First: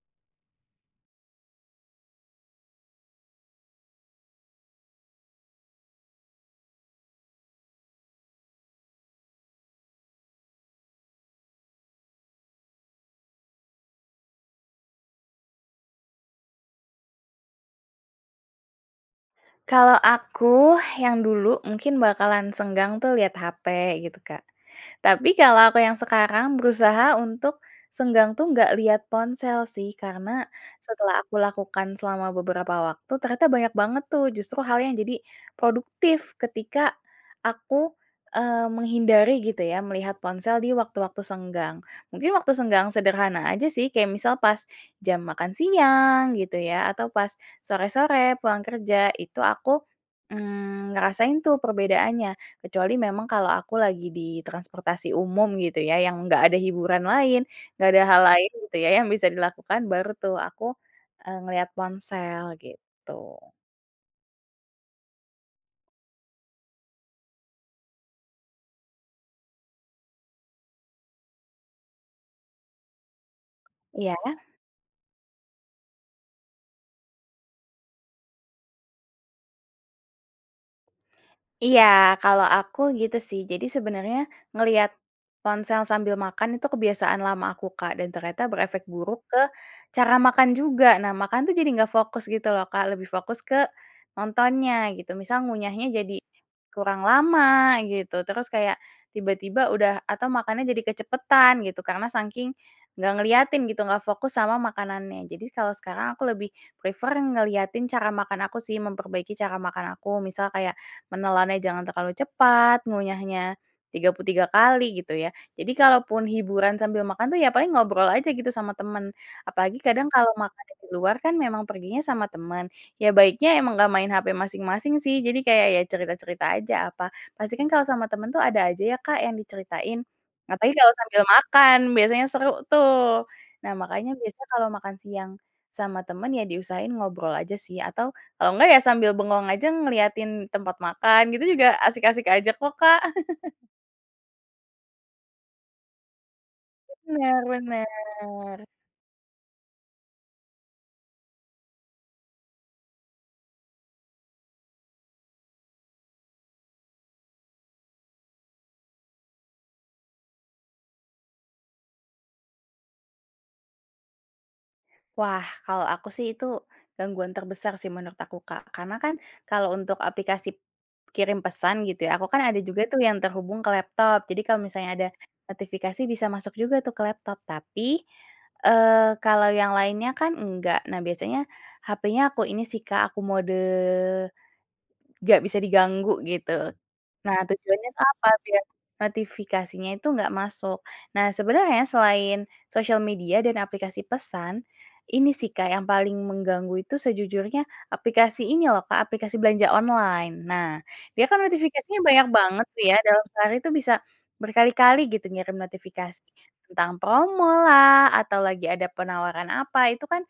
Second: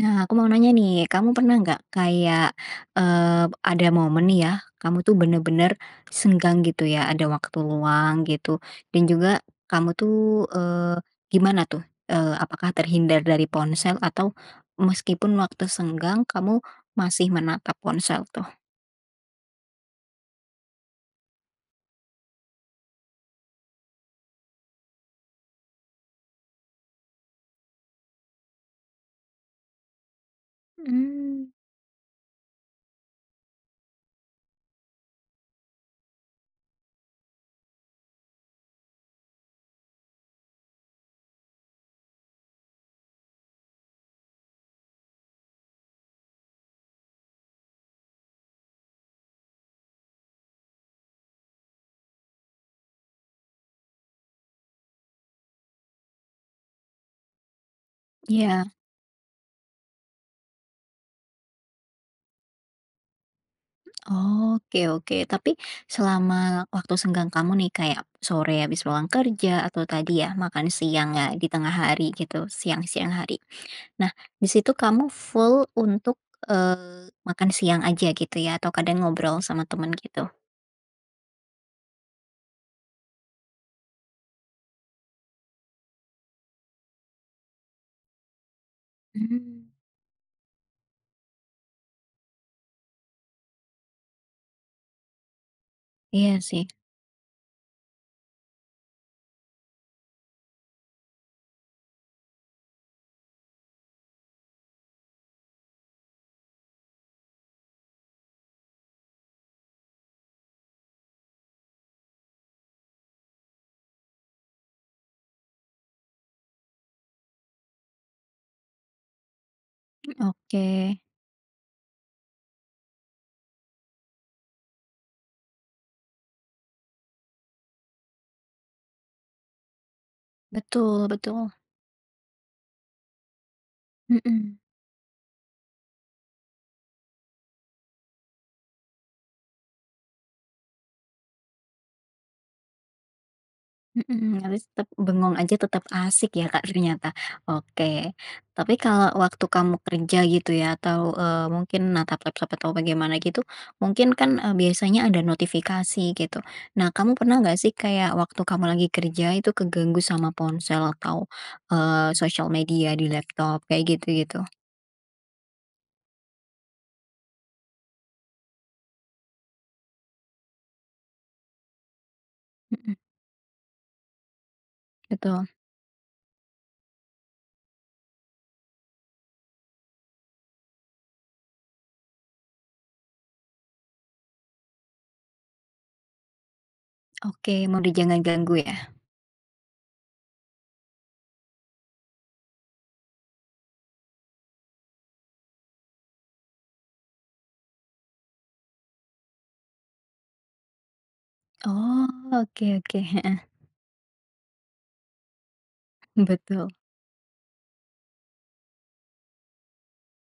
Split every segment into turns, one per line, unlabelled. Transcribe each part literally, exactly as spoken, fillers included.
Nah, aku mau nanya nih, kamu pernah nggak kayak, eee, b ada momen nih ya kamu tuh bener-bener senggang gitu ya, ada waktu luang gitu dan juga kamu tuh, eee, gimana tuh, eee, apakah terhindar dari ponsel atau meskipun waktu senggang kamu masih menatap ponsel tuh?
Kalau aku yang dulu mungkin bakalan senggang tuh lihat hape gitu, Kak. Tapi kalau aku yang sekarang berusaha untuk, senggang tuh nggak lihat ponsel sih, karena setelah aku
Mmm.
lakukan selama beberapa waktu ternyata banyak banget tuh justru hal yang jadi produktif ketika aku, eee, menghindari gitu ya melihat ponsel di waktu-waktu senggang. Mungkin waktu senggang sederhana aja sih kayak misal pas jam makan siang gitu ya atau pas sore-sore pulang kerja itu aku, mmm, ngerasain tuh perbedaannya kecuali memang kalau aku lagi di transportasi umum gitu ya yang gak ada hiburan lain, gak ada hal lain
Iya.
gitu ya yang bisa dilakukan baru tuh aku, eee, ngelihat ponsel gitu.
Oke oke, tapi selama waktu senggang kamu nih kayak sore habis pulang kerja atau tadi ya makan siangnya di tengah hari gitu, siang-siang hari, nah
Iya.
di situ kamu full untuk, eee, makan siang aja gitu ya atau kadang ngobrol sama temen gitu?
Iya, kalau aku gitu sih. Jadi sebenarnya ngelihat ponsel sambil makan itu kebiasaan lama aku, Kak, dan ternyata berefek buruk ke
Mmm.
cara makan juga. Nah, makan tuh jadi nggak fokus gitu loh, Kak, lebih fokus ke nontonnya gitu. Misal ngunyahnya jadi
Iya sih.
kurang lama gitu terus kayak tiba-tiba udah atau makannya jadi kecepatan gitu, karena sangking gak ngeliatin gitu gak fokus sama makanannya. Jadi kalau sekarang aku lebih prefer ngeliatin cara makan aku sih, memperbaiki cara makan aku misal kayak menelannya jangan terlalu cepat, ngunyahnya tiga puluh tiga kali gitu ya. Jadi kalaupun hiburan sambil makan tuh ya paling ngobrol aja gitu sama teman. Apalagi kadang
Mmm,
kalau makannya di
oke.
luar kan memang perginya sama temen, ya baiknya emang gak main hape masing-masing sih jadi kayak ya cerita-cerita aja apa, pasti kan kalau sama temen tuh ada aja ya, Kak, yang diceritain. Apalagi kalau
Betul
sambil
betul.
makan, biasanya seru tuh. Nah, makanya biasanya
Mhm.
kalau makan siang sama temen ya diusahain ngobrol aja sih atau kalau enggak ya sambil bengong aja ngeliatin tempat makan gitu juga asik-asik aja kok, Kak.
Mhm, realis tep bengong aja tetap asik ya, Kak, ternyata?
Bener
Oke,
bener.
tapi kalau waktu kamu kerja gitu ya atau, eee, mungkin natap laptop atau bagaimana gitu mungkin kan, eee, biasanya ada notifikasi gitu. Nah, kamu pernah gak sih kayak waktu kamu lagi kerja itu keganggu sama ponsel atau, eee, sosial media di laptop kayak gitu-gitu?
Wah, kalau aku sih itu gangguan terbesar sih menurut aku, Kak. Karena kan kalau untuk aplikasip kirim pesan gitu ya, aku kan ada juga tuh
Mhm.
yang terhubung ke laptop jadi kalau misalnya ada
Betul.
notifikasi bisa masuk juga tuh ke laptop, tapi, eee, kalau yang lainnya kan enggak, nah biasanya hapenya aku ini sih, Kak, aku mode nggak bisa diganggu gitu. Nah
Oke,
tujuannya
mode
itu
jangan
apa,
ganggu
biar
ya?
notifikasinya itu gak masuk. Nah sebenarnya selain sosial media dan aplikasi pesan, ini sih, Kak, yang paling mengganggu itu sejujurnya aplikasi ini loh, Kak, aplikasi belanja online. Nah, dia kan notifikasinya
Oh,
banyak banget
oke
tuh ya
oke,
dalam
heeh.
sehari itu bisa berkali-kali gitu ngirim notifikasi.
Betul.
Tentang promolah, atau lagi ada penawaran apa itu kan,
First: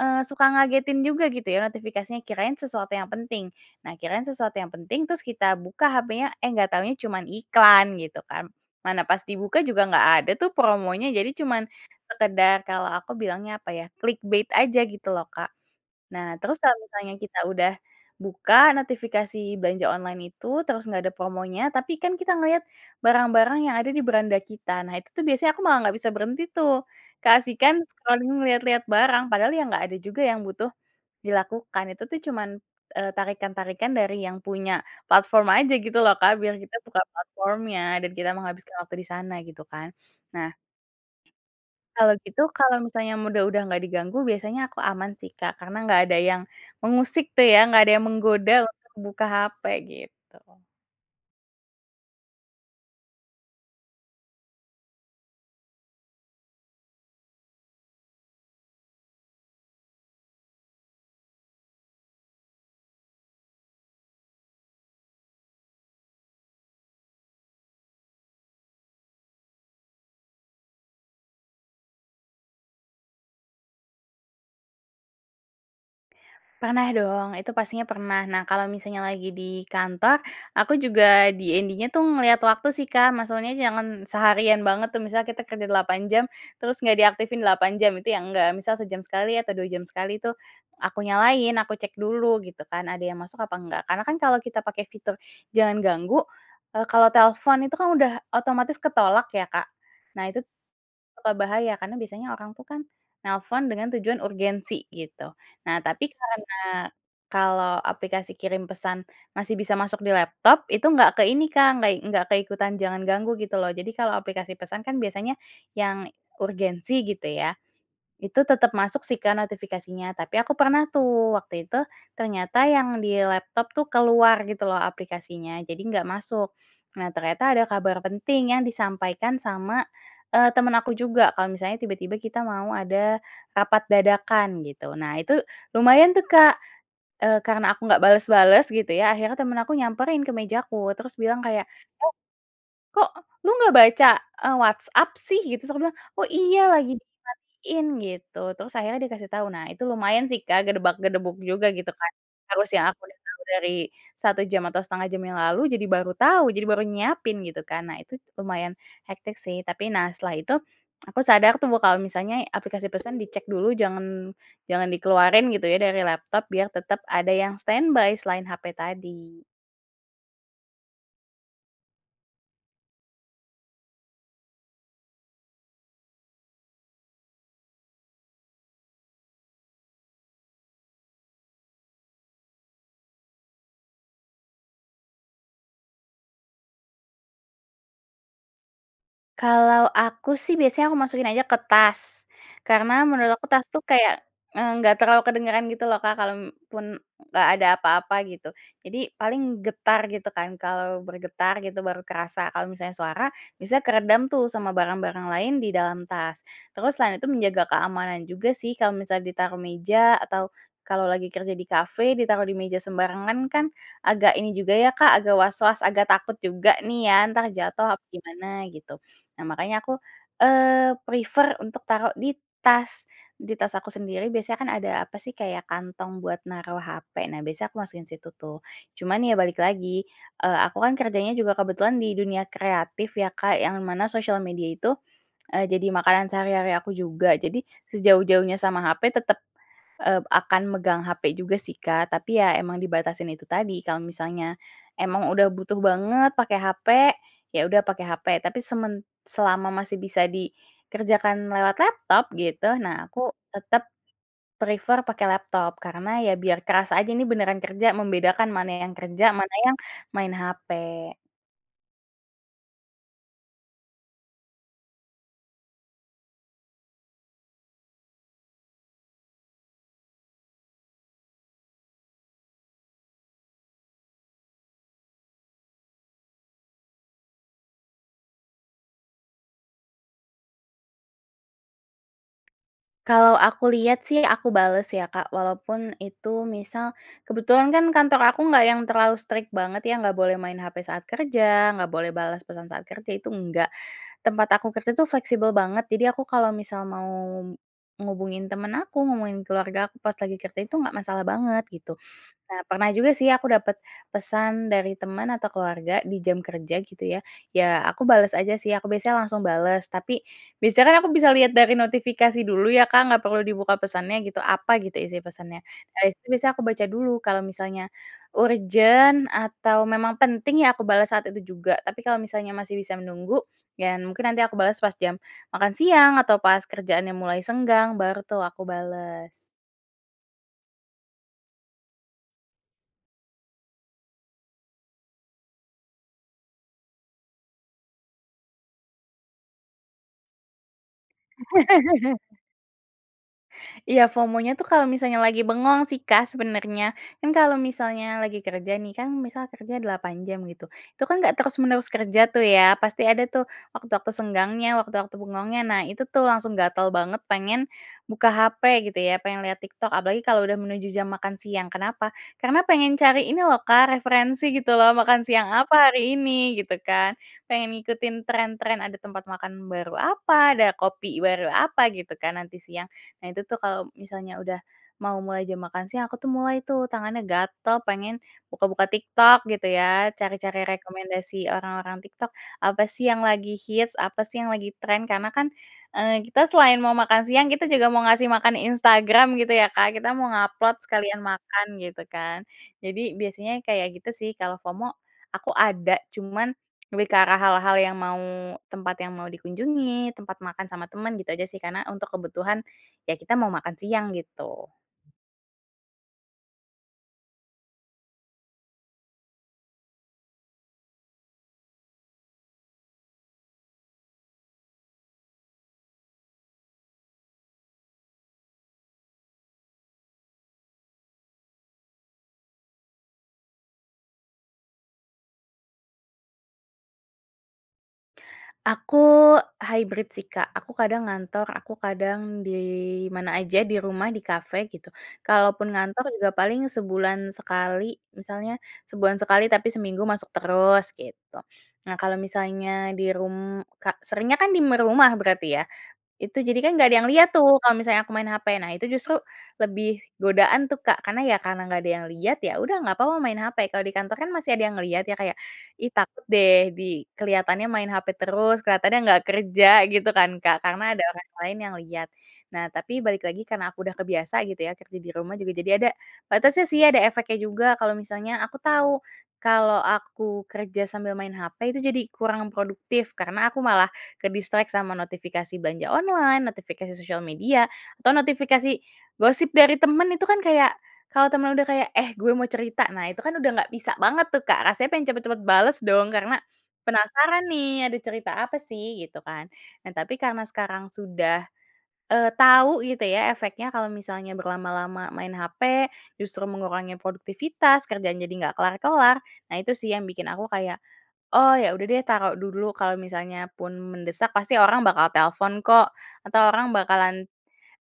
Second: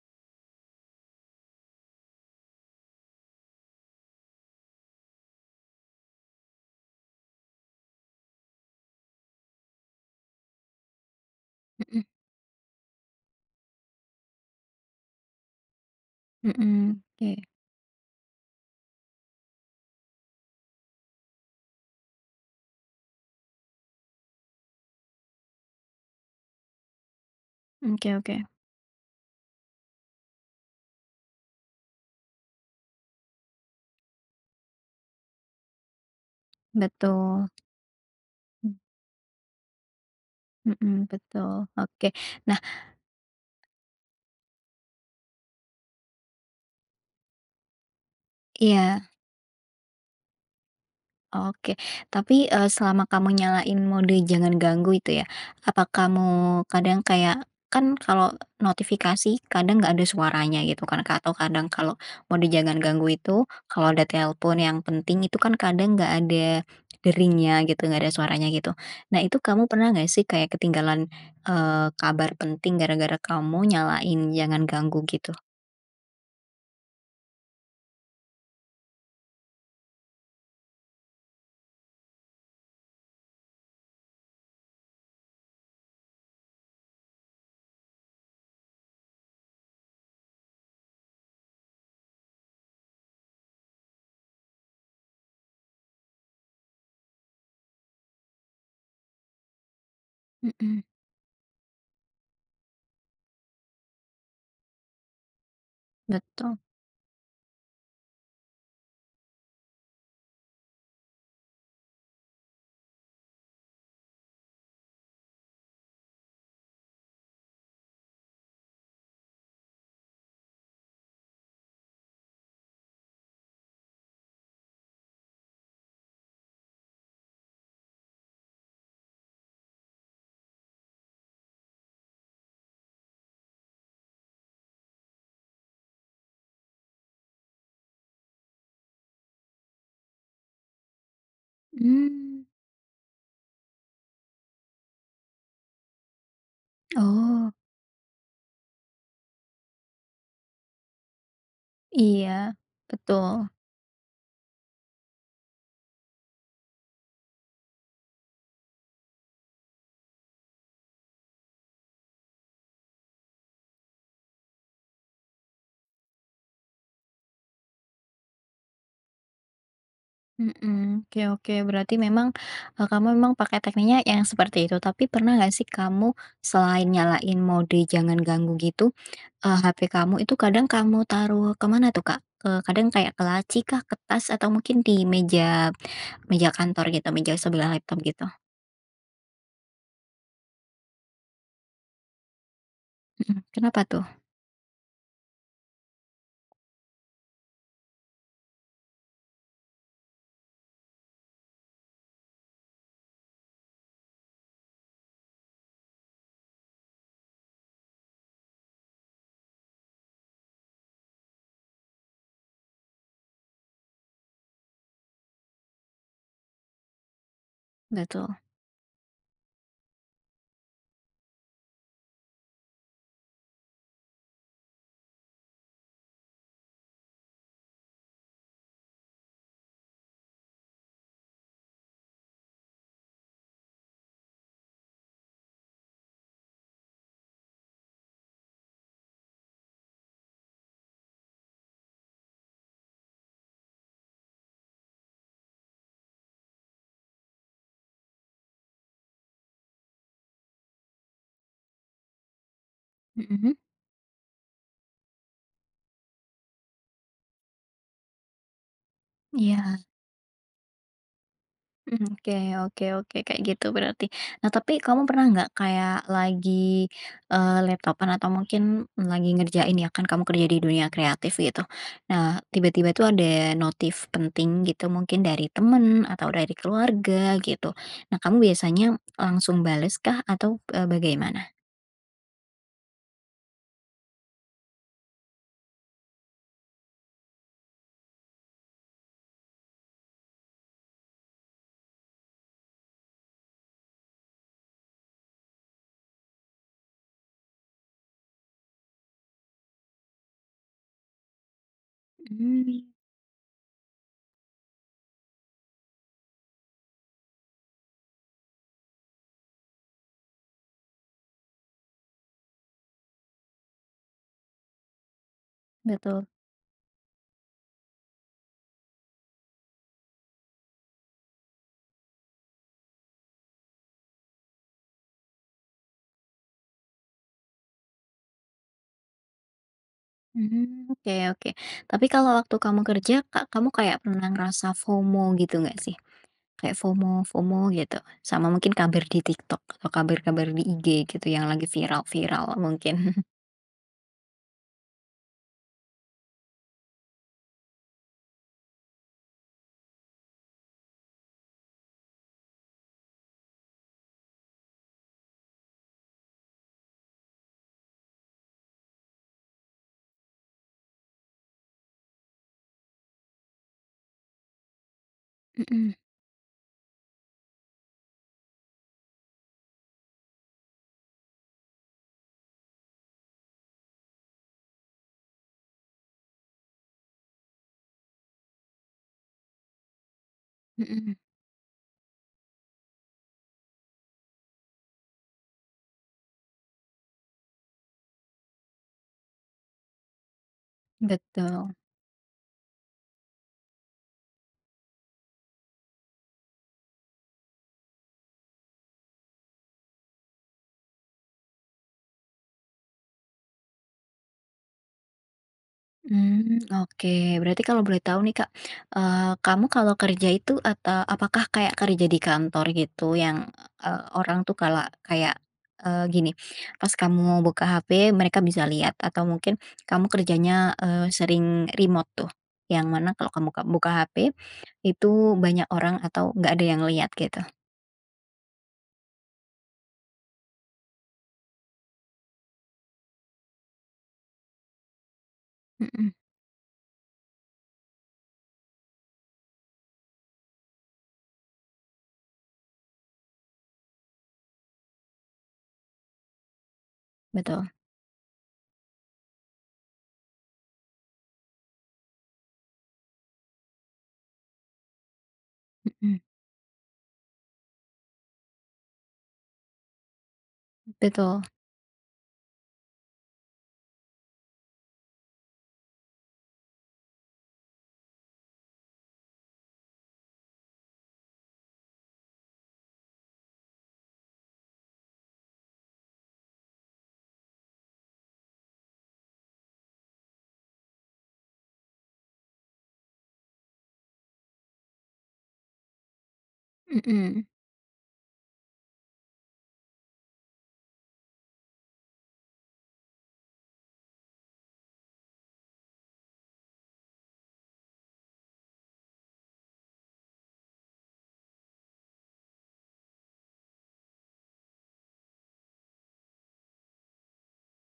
eee, suka ngagetin juga gitu ya notifikasinya kirain sesuatu yang penting. Nah, kirain sesuatu yang penting, terus kita buka hapenya, eh, nggak tahunya cuman iklan gitu kan. Mana pas dibuka juga nggak ada tuh promonya jadi cuman
Mhm.
sekedar kalau aku bilangnya apa ya, clickbait aja gitu loh, Kak. Nah terus kalau
Mhm,
misalnya
oke.
kita udah buka notifikasi belanja online itu, terus nggak ada promonya tapi kan kita ngelihat barang-barang yang ada di beranda kita. Nah itu tuh biasanya aku malah nggak bisa berhenti tuh, keasikan
Mmm, oke
scrolling
oke.
ngelihat-lihat barang. Padahal ya nggak ada juga yang butuh dilakukan itu tuh cuman, eee, tarikan-tarikan dari yang punya platform aja gitu loh, Kak, biar kita buka
Betul.
platform-nya dan kita menghabiskan
Hmm.
waktu di sana gitu kan. Nah,
Mhm, betul.
kalau
Oke,
gitu
nah
kalau misalnya mode udah nggak diganggu biasanya aku aman sih, Kak, karena nggak ada yang mengusik tuh ya, nggak ada yang menggoda untuk
Iya.
buka hape gitu.
Oke, tapi, eee, selama kamu nyalain mode jangan ganggu itu ya, apa kamu kadang kayak kan kalau notifikasi kadang gak ada suaranya gitu kan, ka atau kadang kalau mode jangan ganggu itu kalau ada telepon yang penting itu kan kadang nggak ada deringnya gitu, nggak ada suaranya gitu. Nah itu kamu pernah gak sih kayak ketinggalan, eee, kabar penting gara-gara kamu nyalain jangan ganggu gitu?
Pernah dong, itu pastinya pernah. Nah kalau misalnya lagi di kantor aku juga D-N-D tuh ngeliat waktu sih, Kak, maksudnya jangan seharian banget tuh misalnya kita kerja delapan jam terus gak diaktifin delapan jam itu ya enggak. Misal sejam sekali atau dua jam sekali tuh aku nyalain, aku cek dulu gitu kan ada yang masuk apa enggak karena kan kalau kita pakai fitur jangan ganggu, eee, kalau telepon itu kan udah otomatis ketolak ya, Kak, nah itu
Mhm.
suka bahaya karena biasanya orang itu kan nelfon dengan tujuan urgensi gitu. Nah tapi
Betul.
karena kalau aplikasi kirim pesan masih bisa masuk di laptop, itu enggak ke ini, Kak, nggak i enggak ke ikutan jangan ganggu gitu loh jadi kalau aplikasi pesan kan biasanya yang urgensi gitu ya, itu tetap masuk sih, Kak, notifikasinya. Tapi aku pernah tuh waktu itu ternyata yang di laptop tuh keluar gitu loh aplikasinya jadi nggak masuk. Nah ternyata ada kabar penting yang disampaikan sama, eee, temen aku juga kalau misalnya tiba-tiba kita mau ada rapat dadakan gitu. Nah itu lumayan tuh Kak, eee, karena aku nggak bales-bales gitu ya, akhirnya temen aku nyamperin ke meja aku terus bilang kayak, "Eh,
Mmm.
kok lo gak baca, eee, WhatsApp sih?" Gitu. Terus aku bilang, "Oh, iya, lagi
Oh.
dimatiin," gitu, terus akhirnya dia kasih tahu. Nah, itu lumayan sih Kak gedebak-gedebuk juga gitu kan.
Iya,
Harusnya aku udah tau
betul.
dari satu jam atau setengah jam yang lalu, jadi baru tahu, jadi baru nyiapin gitu kan, nah itu lumayan hektik sih tapi, nah setelah itu, aku sadar tuh kalau misalnya aplikasi pesan dicek dulu jangan jangan dikeluarin gitu ya dari laptop biar tetap ada yang standby selain hape tadi.
Mhm, oke oke berarti memang, eee, kamu memang pakai tekniknya yang seperti itu tapi pernah nggak sih kamu selain nyalain mode jangan ganggu gitu, eee, HP kamu itu kadang kamu taruh ke mana tuh Kak? Ke kadang kayak ke laci kah, ke tas, atau mungkin di meja meja kantor gitu meja sebelah laptop gitu?
Kalau aku sih biasanya aku masukin aja ke tas. Karena menurut
Mhm,
aku tas tuh
kenapa tuh?
kayak, eee, enggak terlalu kedengeran gitu loh, Kak, kalaupun enggak ada apa-apa gitu. Jadi paling getar gitu kan, kalau bergetar gitu baru kerasa kalau misalnya suara biasanya keredam tuh sama barang-barang lain di dalam tas. Terus selain itu menjaga keamanan juga sih, kalau misal ditaruh meja atau kalau lagi kerja di kafe, ditaruh di meja sembarangan kan agak ini juga ya, Kak, agak was-was, agak takut juga nih ya entar jatuh apa
Betul.
gimana gitu. Nah makanya aku, eee, prefer untuk taruh di tas. Di tas aku sendiri biasanya kan ada apa sih kayak kantong buat naruh hape, nah biasanya aku masukin situ tuh. Cuman ya balik lagi, eee, aku kan kerjanya juga kebetulan di dunia kreatif ya, Kak, yang mana sosial media itu, eee, jadi makanan sehari-hari aku juga, jadi sejauh-jauhnya sama hape tetap, eee, akan megang hape juga sih, Kak, tapi ya emang dibatasin itu tadi, kalau misalnya emang udah butuh banget pakai hape, ya udah pakai hape, tapi semen selama masih bisa dikerjakan lewat laptop gitu, nah aku
Mhm.
tetep prefer pakai laptop, karena ya biar kerasa aja ini beneran kerja, membedakan mana yang kerja mana yang
Iya.
main hape.
Mmm, oke oke oke, kayak gitu berarti. Nah tapi kamu pernah nggak kayak lagi, eee, laptop-an atau mungkin lagi ngerjain ya kan kamu kerja di dunia kreatif gitu, nah, tiba-tiba itu ada notif penting gitu mungkin dari temen atau dari keluarga gitu. Nah kamu biasanya langsung bales kah atau, eee, bagaimana?
Kalau aku lihat sih aku bales ya, Kak, walaupun itu misal kebetulan kan kantor aku gak yang terlalu strict banget ya, gak boleh main hape saat kerja, gak boleh balas pesan saat kerja, itu enggak. Tempat aku kerja itu fleksibel banget jadi aku kalau misal mau ngubungin temen aku, ngubungin keluarga aku pas lagi kerja itu gak masalah banget gitu. Nah
Mmm.
pernah juga sih aku dapet pesan dari teman atau keluarga di jam kerja gitu ya, ya aku bales aja sih, aku biasanya langsung bales, tapi biasanya kan aku bisa lihat dari notifikasi dulu ya, Kak, gak perlu dibuka pesannya gitu, apa gitu isi pesannya, nah itu
Betul.
biasanya aku baca dulu kalau misalnya urgen atau memang penting ya aku bales saat itu juga. Tapi kalau misalnya masih bisa menunggu, ya mungkin nanti aku bales pas jam makan siang, atau pas kerjaannya mulai senggang, baru tuh aku bales.
Mmm, oke oke. Tapi kalau waktu kamu kerja ka kamu kayak pernah ngerasa FOMO gitu nggak sih? Kayak FOMO-FOMO gitu, sama mungkin kabar di TikTok atau kabar-kabar di IG gitu yang lagi viral-viral mungkin?
Iya, FOMOnya tuh kalau misalnya lagi bengong sih, Kak, sebenarnya. Kan kalau misalnya lagi kerja nih kan misal kerja delapan jam gitu, itu kan enggak terus-menerus kerja tuh ya pasti ada tuh waktu-waktu senggangnya, waktu-waktu bengongnya. Nah itu tuh langsung gatel banget pengen buka hape gitu ya, pengen lihat TikTok apalagi kalau udah menuju jam makan siang. Kenapa? Karena pengen cari ini loh, Kak, referensi gitu loh makan siang apa
Mhm.
hari ini gitu kan, pengen ngikutin trend-trend ada tempat makan baru apa, ada kopi baru apa, gitu kan nanti siang. Nah itu tuh kalau misalnya udah mau mulai jam makan siang aku tuh mulai tuh tangannya gatal pengen buka-buka TikTok gitu ya cari-cari
Mhm.
rekomendasi orang-orang TikTok, apa sih yang lagi hits, apa sih yang lagi trend, karena kan, eee, kita selain mau makan siang kita juga mau ngasih makan Instagram gitu ya, Kak, kita mau nge-upload sekalian makan
Betul.
gitu kan. Jadi biasanya kayak gitu sih, kalau FOMO aku ada cuman lebih ke arah hal-hal yang mau, tempat yang mau dikunjungi, tempat makan sama teman gitu aja sih. Karena untuk kebutuhan, ya kita mau makan siang gitu.
Mmm, oke. Berarti kalau boleh tahu nih, Kak, eee, kamu kalau kerja itu ata apakah kayak kerja di kantor gitu yang, eee, orang tuh kala kayak, eee, gini, pas kamu buka HP mereka bisa lihat atau mungkin kamu kerjanya, eee, sering remote tuh yang mana kalau kamu ka buka HP, itu banyak orang atau enggak ada yang lihat gitu?
Aku hybrid sih, Kak, aku kadang ngantor, aku kadang di mana aja, di rumah, di kafe gitu. Kalaupun ngantor
Mhm.
juga paling sebulan sekali, misalnya sebulan sekali tapi seminggu masuk terus gitu. Nah kalau misalnya di rum ka seringnya kan di m rumah berarti ya, itu jadi kan gak ada yang liat tuh
Betul.
kalau misalnya aku main hape, nah itu justru lebih godaan tuh, Kak, karena ya karena gak ada yang lihat ya udah gak papa main hape. Kalau di kantor kan masih ada yang ngelihat ya kayak, "Ih,
Mhm.
takut deh di kelihatannya main hape terus, kelihatannya nggak kerja," gitu kan, Kak, karena ada orang
Betul.
lain yang lihat. Nah tapi balik lagi karena aku udah kebiasa gitu ya kerja di rumah, juga jadi ada batasnya sih, ada efeknya juga, kalau misalnya aku tahu kalau aku kerja sambil main hape itu jadi kurang produktif, karena aku malah kedistract sama notifikasi belanja online, notifikasi sosial media, atau notifikasi gosip dari temen itu kan kayak, kalau temen udah kayak, "Eh, gue mau cerita!" Nah itu kan udah gak bisa banget tuh, Kak, rasanya pengen cepet-cepet bales dong karena, penasaran
Mhm.
nih ada cerita apa sih, gitu kan. Nah tapi karena sekarang sudah, eee, tau gitu ya efeknya kalau misalnya berlama-lama main hape justru mengurangi produktivitas, kerjaan jadi nggak kelar-kelar, nah itu sih yang bikin aku kayak, oh, ya udah deh taruh dulu. Kalau misalnya pun mendesak pasti orang bakal telepon kok atau orang bakalan,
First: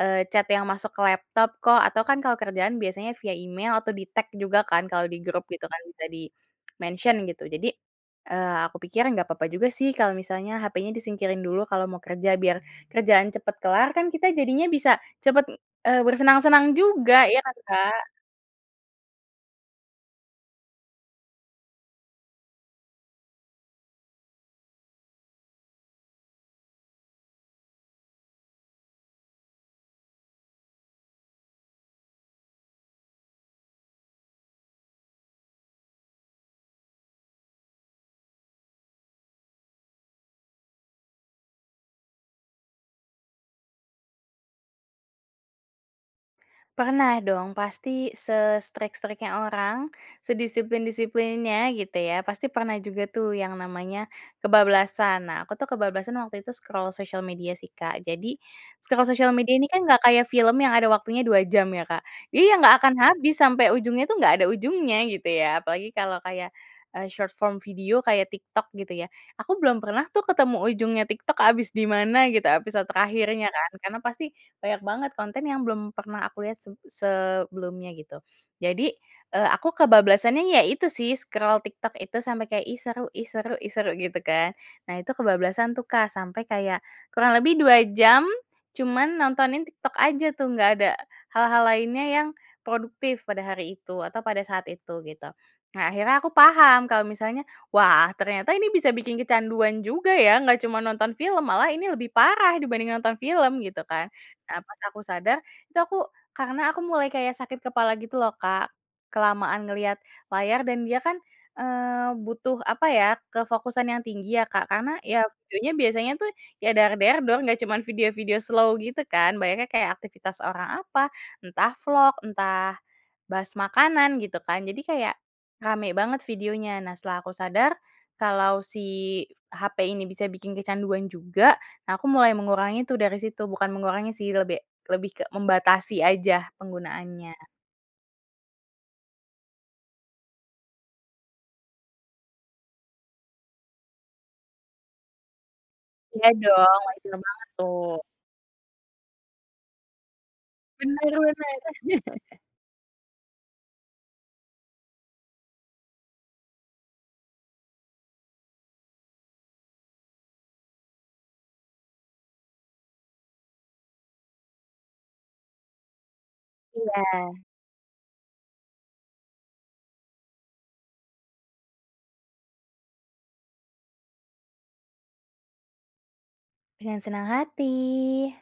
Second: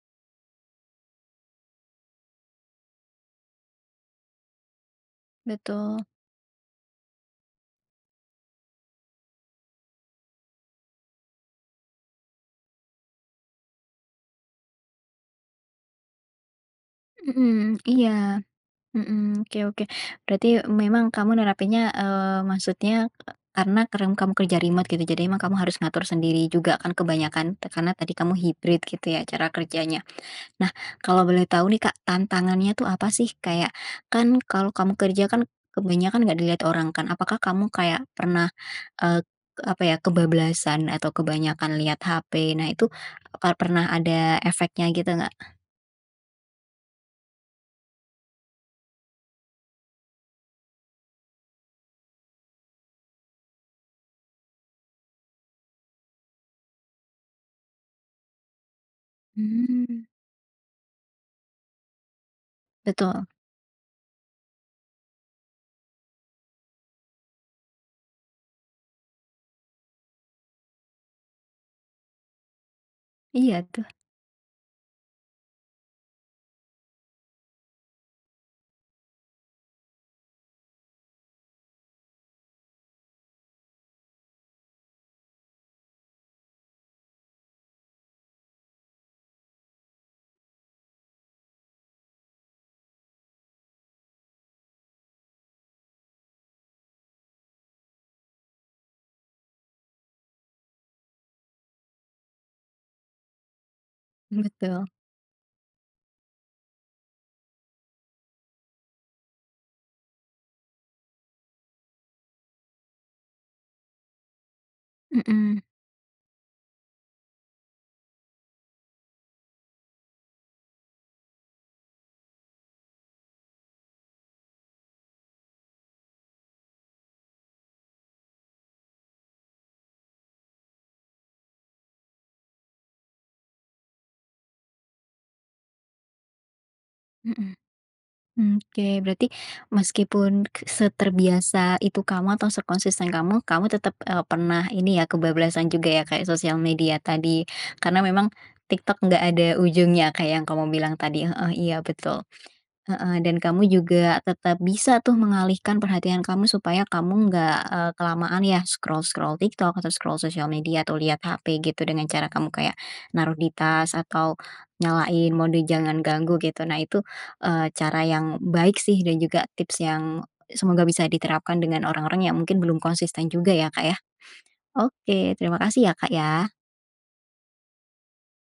eee, chat yang masuk ke laptop kok atau kan kalau kerjaan biasanya via email atau di-tag juga kan kalau di grup gitu kan
Betul.
bisa dimention gitu. Jadi, eee, aku pikir nggak papa juga sih kalau misalnya hapenya disingkirin dulu kalau mau kerja biar kerjaan cepet kelar kan kita jadinya bisa cepet, eee, bersenang-senang juga ya kan,
Mhm, iya,
Kak?
mhm, oke oke, berarti memang kamu nerapinnya, eee, maksudnya karena kadang kamu kerja remote gitu jadi emang kamu harus ngatur sendiri juga kan kebanyakan te karena tadi kamu hibrid gitu ya cara kerjanya? Nah, kalau boleh tahu nih, Kak, tantangannya tuh apa sih kayak kan kalau kamu kerja kan kebanyakan nggak dilihat orang kan, apakah kamu kayak pernah, eee, apa ya, kebablasan atau kebanyakan lihat HP, nah itu apa pernah ada efeknya gitu nggak?
Pernah dong pasti se-strict-strict-nya orang, sedisiplin-disiplinnya gitu ya, pasti pernah juga tuh yang namanya kebablasan. Nah aku tuh kebablasan waktu itu scroll sosial media sih, Kak. Jadi scroll sosial media ini kan nggak
Mmm.
kayak film yang ada waktunya dua jam ya, Kak. Jadi ya nggak akan
Betul.
habis sampai ujungnya tuh nggak ada ujungnya gitu ya, apalagi kalau kayak, eee, short form video kayak TikTok gitu ya, aku belum pernah tuh ketemu ujungnya TikTok habis di mana gitu episode terakhirnya
Iya
kan,
tuh.
karena pasti banyak banget konten yang belum pernah aku lihat seb sebelumnya gitu. Jadi, eee, aku kebablasannya ya itu sih scroll TikTok itu sampai kayak "Ih, seru ih, seru ih, seru," gitu kan. Nah itu kebablasan tuh, Kak, sampai kayak kurang lebih dua jam, cuman nontonin TikTok aja tuh, nggak ada hal-hal lainnya yang produktif pada hari itu atau pada saat itu gitu. Nah akhirnya aku paham kalau misalnya, wah, ternyata ini bisa bikin kecanduan juga ya, nggak cuma nonton film malah ini lebih parah dibanding nonton film gitu kan. Nah pas
Betul.
aku sadar, itu aku karena aku mulai kayak sakit kepala gitu loh, Kak, kelamaan ngelihat layar dan dia kan, eee, butuh apa ya kefokusan yang tinggi ya, Kak, karena ya
Mhm.
videonya biasanya tuh ya dar-der-dor nggak cuman video-video slow gitu kan, banyaknya kayak aktivitas orang apa entah vlog, entah bahas makanan gitu kan, jadi kayak rame banget videonya. Nah setelah aku sadar kalau si hape ini bisa bikin kecanduan juga, nah aku mulai mengurangi itu dari situ, bukan mengurangi sih lebih lebih ke membatasi aja penggunaannya.
Mhm. Mmm, oke, berarti meskipun seterbiasa itu kamu atau sekonsisten kamu, kamu tetap, eee, pernah ini ya kebablasan juga ya kayak
Iya
sosial
dong, wah,
media
gila
tadi.
banget
Karena
tuh.
memang TikTok enggak ada ujungnya kayak yang kamu bilang
Bener
tadi heeh, iya,
bener.
betul. Heeh, dan kamu juga tetap bisa tuh mengalihkan perhatian kamu supaya kamu nggak, eee, kelamaan ya scroll-scroll TikTok atau scroll sosial media atau liat HP gitu dengan cara kamu kayak naruh di tas atau nyalain mode jangan ganggu gitu, nah itu,
Iya.
eee, cara yang baik sih dan juga tips yang semoga bisa diterapkan dengan orang-orang yang mungkin belum konsisten juga ya, Kak, ya? Oke, terima kasih ya, Kak, ya.
Dengan senang hati.